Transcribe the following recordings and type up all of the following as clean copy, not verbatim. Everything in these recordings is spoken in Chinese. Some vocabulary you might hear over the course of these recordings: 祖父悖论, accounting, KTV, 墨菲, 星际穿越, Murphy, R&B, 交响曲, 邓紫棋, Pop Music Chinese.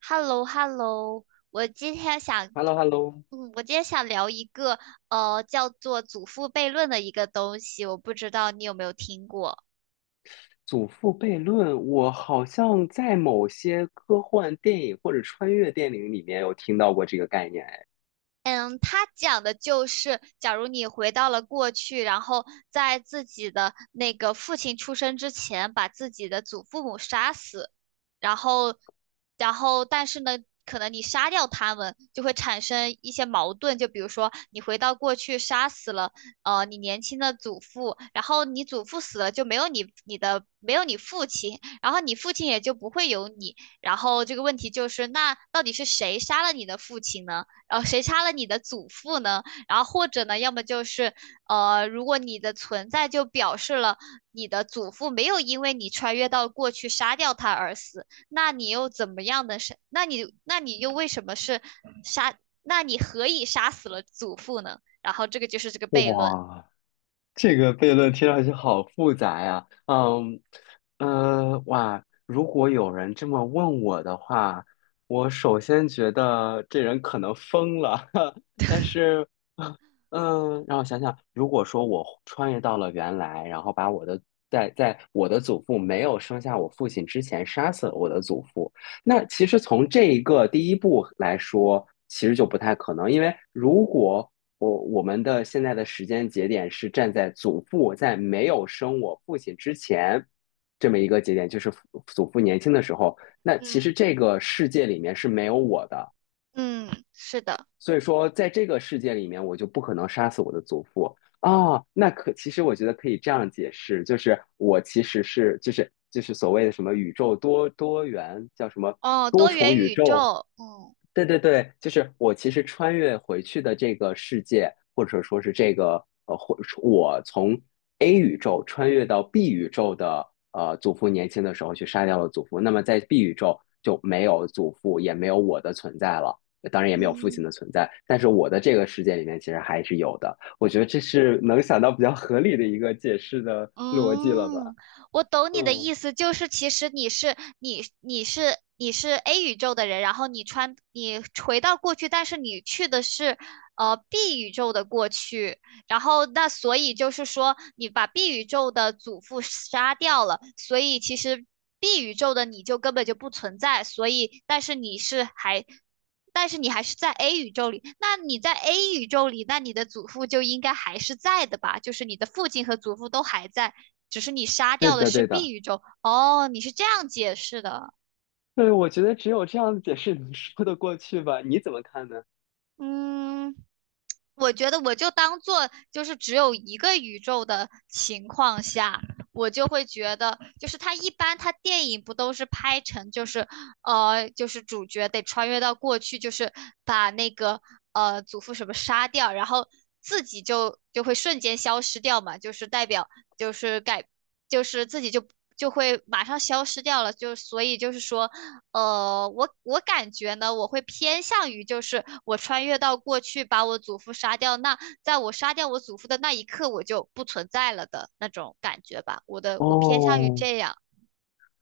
h e l l o h e l l o 我今天想，h e l l o h e l l o 我今天想聊一个叫做祖父悖论的一个东西，我不知道你有没有听过。祖父悖论，我好像在某些科幻电影或者穿越电影里面有听到过这个概念。哎，嗯，它讲的就是，假如你回到了过去，然后在自己的那个父亲出生之前，把自己的祖父母杀死，然后，然后，但是呢，可能你杀掉他们，就会产生一些矛盾。就比如说，你回到过去杀死了，你年轻的祖父，然后你祖父死了，就没有你父亲，然后你父亲也就不会有你。然后这个问题就是，那到底是谁杀了你的父亲呢？然后谁杀了你的祖父呢？然后或者呢，要么就是，如果你的存在就表示了你的祖父没有因为你穿越到过去杀掉他而死。那你又为什么是杀？那你何以杀死了祖父呢？然后这个就是这个悖论。哇，这个悖论听上去好复杂呀，哇，如果有人这么问我的话，我首先觉得这人可能疯了，但是，让我想想，如果说我穿越到了原来，然后把我的在在我的祖父没有生下我父亲之前杀死了我的祖父，那其实从这一个第一步来说，其实就不太可能，因为如果我们的现在的时间节点是站在祖父在没有生我父亲之前这么一个节点，就是祖父年轻的时候。那其嗯实这个世界里面是没有我的，嗯，是的，所以说，在这个世界里面，我就不可能杀死我的祖父啊。哦，那其实我觉得可以这样解释，就是我其实就是所谓的什么宇宙多元叫什么哦，多多重元宇宇宙，宙，嗯对对对，就是我其实穿越回去的这个世界，或者说是这个或我从 A 宇宙穿越到 B 宇宙的祖父年轻的时候去杀掉了祖父，那么在 B 宇宙就没有祖父，也没有我的存在了。当然也没有父嗯。亲的存在，但是我的这个世界里面其实还是有的。我觉得这是能想到比较合理的一个解释的逻辑了吧？嗯，我懂你的嗯，意思，就是其实你是 A 宇宙的人，然后你回到过去，但是你去的是B 宇宙的过去，然后那所以就是说你把 B 宇宙的祖父杀掉了，所以其实 B 宇宙的你就根本就不存在，所以但是你是还但是你还是在 A 宇宙里，那你在 A 宇宙里，那你的祖父就应该还是在的吧？就是你的父亲和祖父都还在，只是你杀对掉的的，是 对 B 的，宇宙。哦，你是这样解释的。对，我觉得只有这样的解释能说得过去吧？你怎么看呢？嗯，我觉得我就当做就是只有一个宇宙的情况下，我就会觉得，就是他一般他电影不都是拍成就是主角得穿越到过去，就是把那个祖父什么杀掉，然后自己就会瞬间消失掉嘛，就是代表就是改就是自己就。就会马上消失掉了，就所以就是说，我感觉呢，我会偏向于就是我穿越到过去把我祖父杀掉那，在我杀掉我祖父的那一刻，我就不存在了的那种感觉吧。我的，我偏向于哦，这样，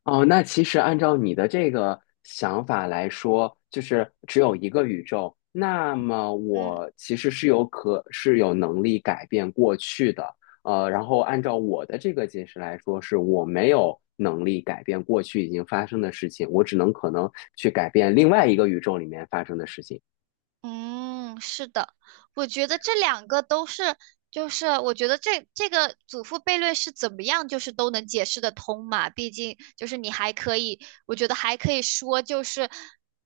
哦，那其实按照你的这个想法来说，就是只有一个宇宙，那么嗯。我其实是是有能力改变过去的。然后按照我的这个解释来说，是我没有能力改变过去已经发生的事情，我只能可能去改变另外一个宇宙里面发生的事情。嗯，是的，我觉得这两个都是，就是我觉得这个祖父悖论是怎么样，就是都能解释得通嘛。毕竟就是你还可以，我觉得还可以说就是，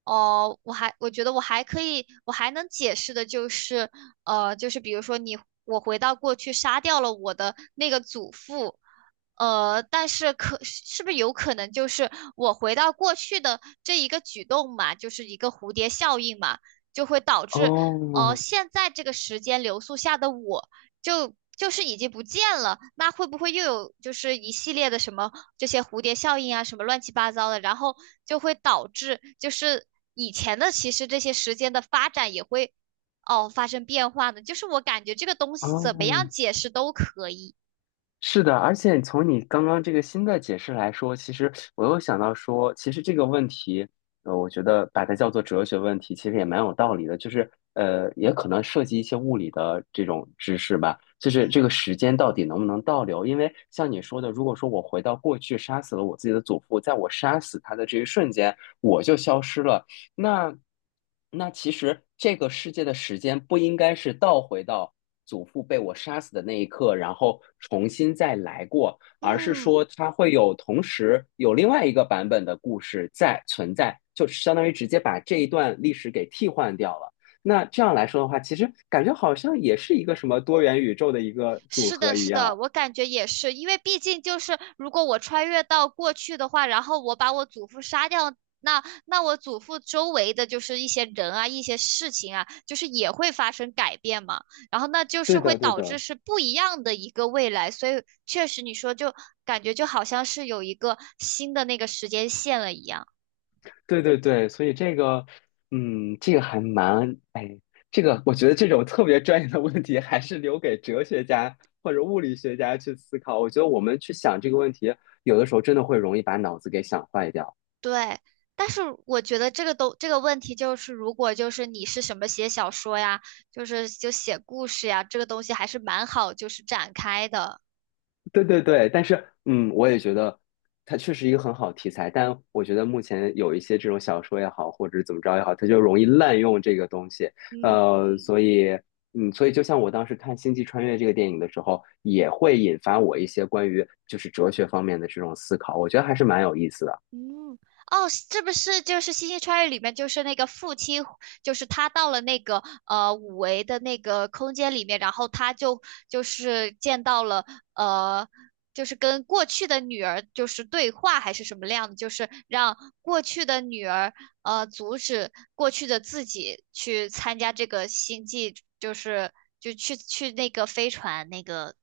哦，我觉得我还可以，我还能解释的就是，就是比如说我回到过去杀掉了我的那个祖父，可是不是有可能就是我回到过去的这一个举动嘛，就是一个蝴蝶效应嘛。就会导致，哦，哦现在这个时间流速下的我就是已经不见了，那会不会又有就是一系列的什么这些蝴蝶效应啊，什么乱七八糟的，然后就会导致就是以前的其实这些时间的发展也会哦发生变化呢？就是我感觉这个东西怎么样哦，解释都可以。是的，而且从你刚刚这个新的解释来说，其实我又想到说，其实这个问题，我觉得把它叫做哲学问题，其实也蛮有道理的。就是，也可能涉及一些物理的这种知识吧。就嗯是这个时间到底能不能倒流？因为像你说的，如果说我回到过去杀死了我自己的祖父，在我杀死他的这一瞬间，我就消失了。那那其实这个世界的时间不应该是倒回到祖父被我杀死的那一刻，然后重新再来过，而是嗯，说它会有同时有另外一个版本的故事在存在，就相当于直接把这一段历史给替换掉了。那这样来说的话，其实感觉好像也是一个什么多元宇宙的一个组是合的，一是的，样。我感觉也是，因为毕竟就是如果我穿越到过去的话，然后我把我祖父杀掉，那我祖父周围的就是一些人啊，一些事情啊，就是也会发生改变嘛，然后那就是对会的，对导致的。是不一样的一个未来，所以确实你说就感觉就好像是有一个新的那个时间线了一样。对对对，所以这个，这个还蛮，哎，这个我觉得这种特别专业的问题，还是留给哲学家或者物理学家去思考。我觉得我们去想这个问题，有的时候真的会容易把脑子给想坏掉。对，但是我觉得这个都这个问题就是，如果就是你是什么写小说呀，就是就写故事呀，这个东西还是蛮好就是展开的。对对对，但是我也觉得它确实一个很好题材，但我觉得目前有一些这种小说也好，或者怎么着也好，它就容易滥用这个东西。嗯。呃，所以所以就像我当时看《星际穿越》这个电影的时候，也会引发我一些关于就是哲学方面的这种思考，我觉得还是蛮有意思的。嗯，哦，是不是就是《星际穿越》里面就是那个父亲，就是他到了那个五维的那个空间里面，然后他就是见到了呃，就是跟过去的女儿就是对话还是什么样的，就是让过去的女儿阻止过去的自己去参加这个星际，就是就去那个飞船那个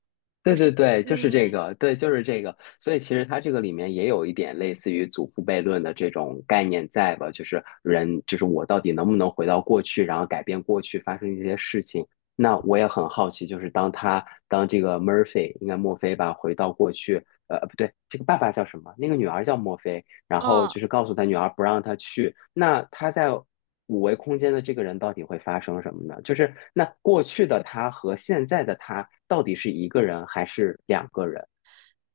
就对是对对，就是这嗯。个，对，就是这个。所以其实它这个里面也有一点类似于祖父悖论的这种概念在吧？就是人，就是我到底能不能回到过去，然后改变过去发生这些事情？那我也很好奇，就是当这个 Murphy，应该墨菲吧，回到过去，不对，这个爸爸叫什么？那个女儿叫墨菲，然后哦，就是告诉他女儿不让他去。那他在五维空间的这个人到底会发生什么呢？就是那过去的他和现在的他到底是一个人还是两个人？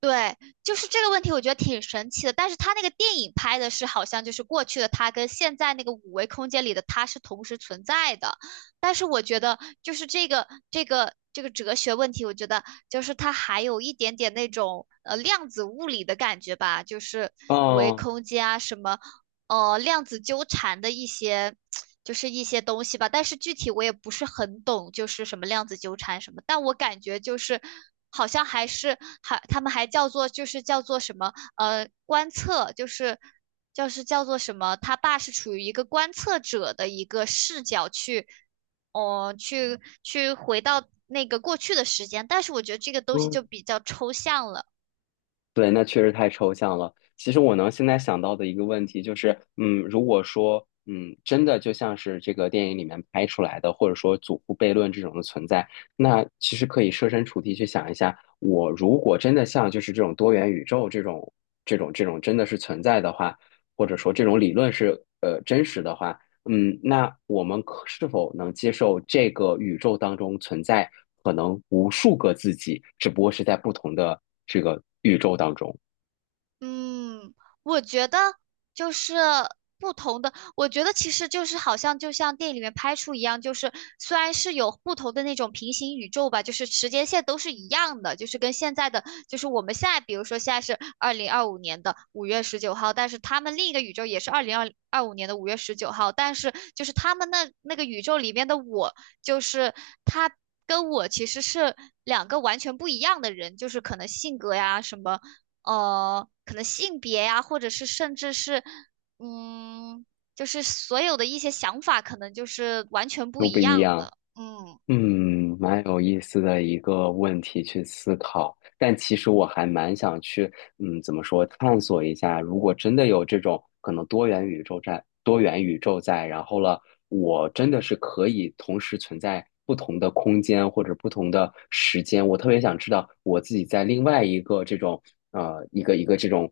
对，就是这个问题，我觉得挺神奇的。但是他那个电影拍的是，好像就是过去的他跟现在那个五维空间里的他是同时存在的。但是我觉得，就是这个哲学问题，我觉得就是它还有一点点那种量子物理的感觉吧，就是五维哦，空间啊，什么量子纠缠的一些，就是一些东西吧。但是具体我也不是很懂，就是什么量子纠缠什么。但我感觉就是好像还是他们还叫做就是叫做什么观测，就是叫做什么，他爸是处于一个观测者的一个视角去，去回到那个过去的时间。但是我觉得这个东西嗯，就比较抽象了。对，那确实太抽象了。其实我能现在想到的一个问题就是，如果说，真的就像是这个电影里面拍出来的，或者说祖父悖论这种的存在，那其实可以设身处地去想一下，我如果真的像就是这种多元宇宙这种真的是存在的话，或者说这种理论是真实的话。那我们是否能接受这个宇宙当中存在可能无数个自己，只不过是在不同的这个宇宙当中，嗯，我觉得就是不同的，我觉得其实就是好像就像电影里面拍出一样，就是虽然是有不同的那种平行宇宙吧，就是时间线都是一样的，就是跟现在的，就是我们现在比如说现在是2025年的五月十九号，但是他们另一个宇宙也是二零二二五年的五月十九号，但是就是他们那个宇宙里面的我，就是他。跟我其实是两个完全不一样的人，就是可能性格呀什么，可能性别呀、或者是甚至是，嗯，就是所有的一些想法，可能就是完全不都一不一样样？的。嗯蛮有意思的一个问题去思考，但其实我还蛮想去，怎么说，探索一下，如果真的有这种可能多元宇宙在，多元宇宙在，然后了，我真的是可以同时存在不同的空间或者不同的时间，我特别想知道我自己在另外一个这种，一个一个这种。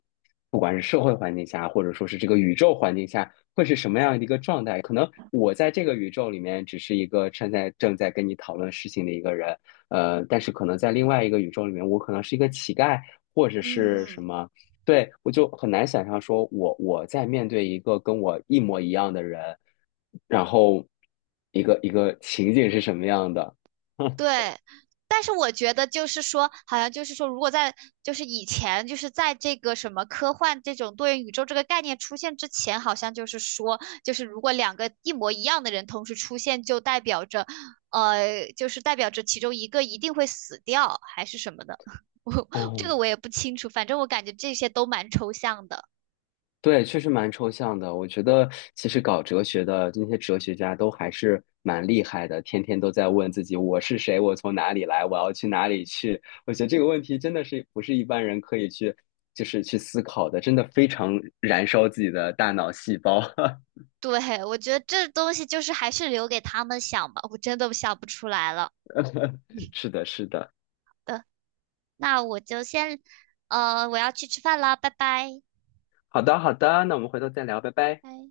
不管是社会环境下，或者说是这个宇宙环境下，会是什么样的一个状态？可能我在这个宇宙里面只是一个正在跟你讨论事情的一个人，但是可能在另外一个宇宙里面，我可能是一个乞丐，或者是什嗯，么。对，我就很难想象说我在面对一个跟我一模一样的人，然后一个一个情景是什么样的。对，但是我觉得就是说，好像就是说，如果在就是以前，就是在这个什么科幻这种多元宇宙这个概念出现之前，好像就是说，就是如果两个一模一样的人同时出现，就代表着，就是代表着其中一个一定会死掉，还是什么的。我这哦，个我也不清楚，反正我感觉这些都蛮抽象的。对，确实蛮抽象的。我觉得其实搞哲学的那些哲学家都还是蛮厉害的，天天都在问自己我是谁，我从哪里来，我要去哪里去。我觉得这个问题真的是不是一般人可以去就是去思考的，真的非常燃烧自己的大脑细胞。对，我觉得这东西就是还是留给他们想吧，我真的想不出来了。嗯 是的，是的。那我就先，我要去吃饭了，拜拜。好的，好的，那我们回头再聊，拜拜。拜。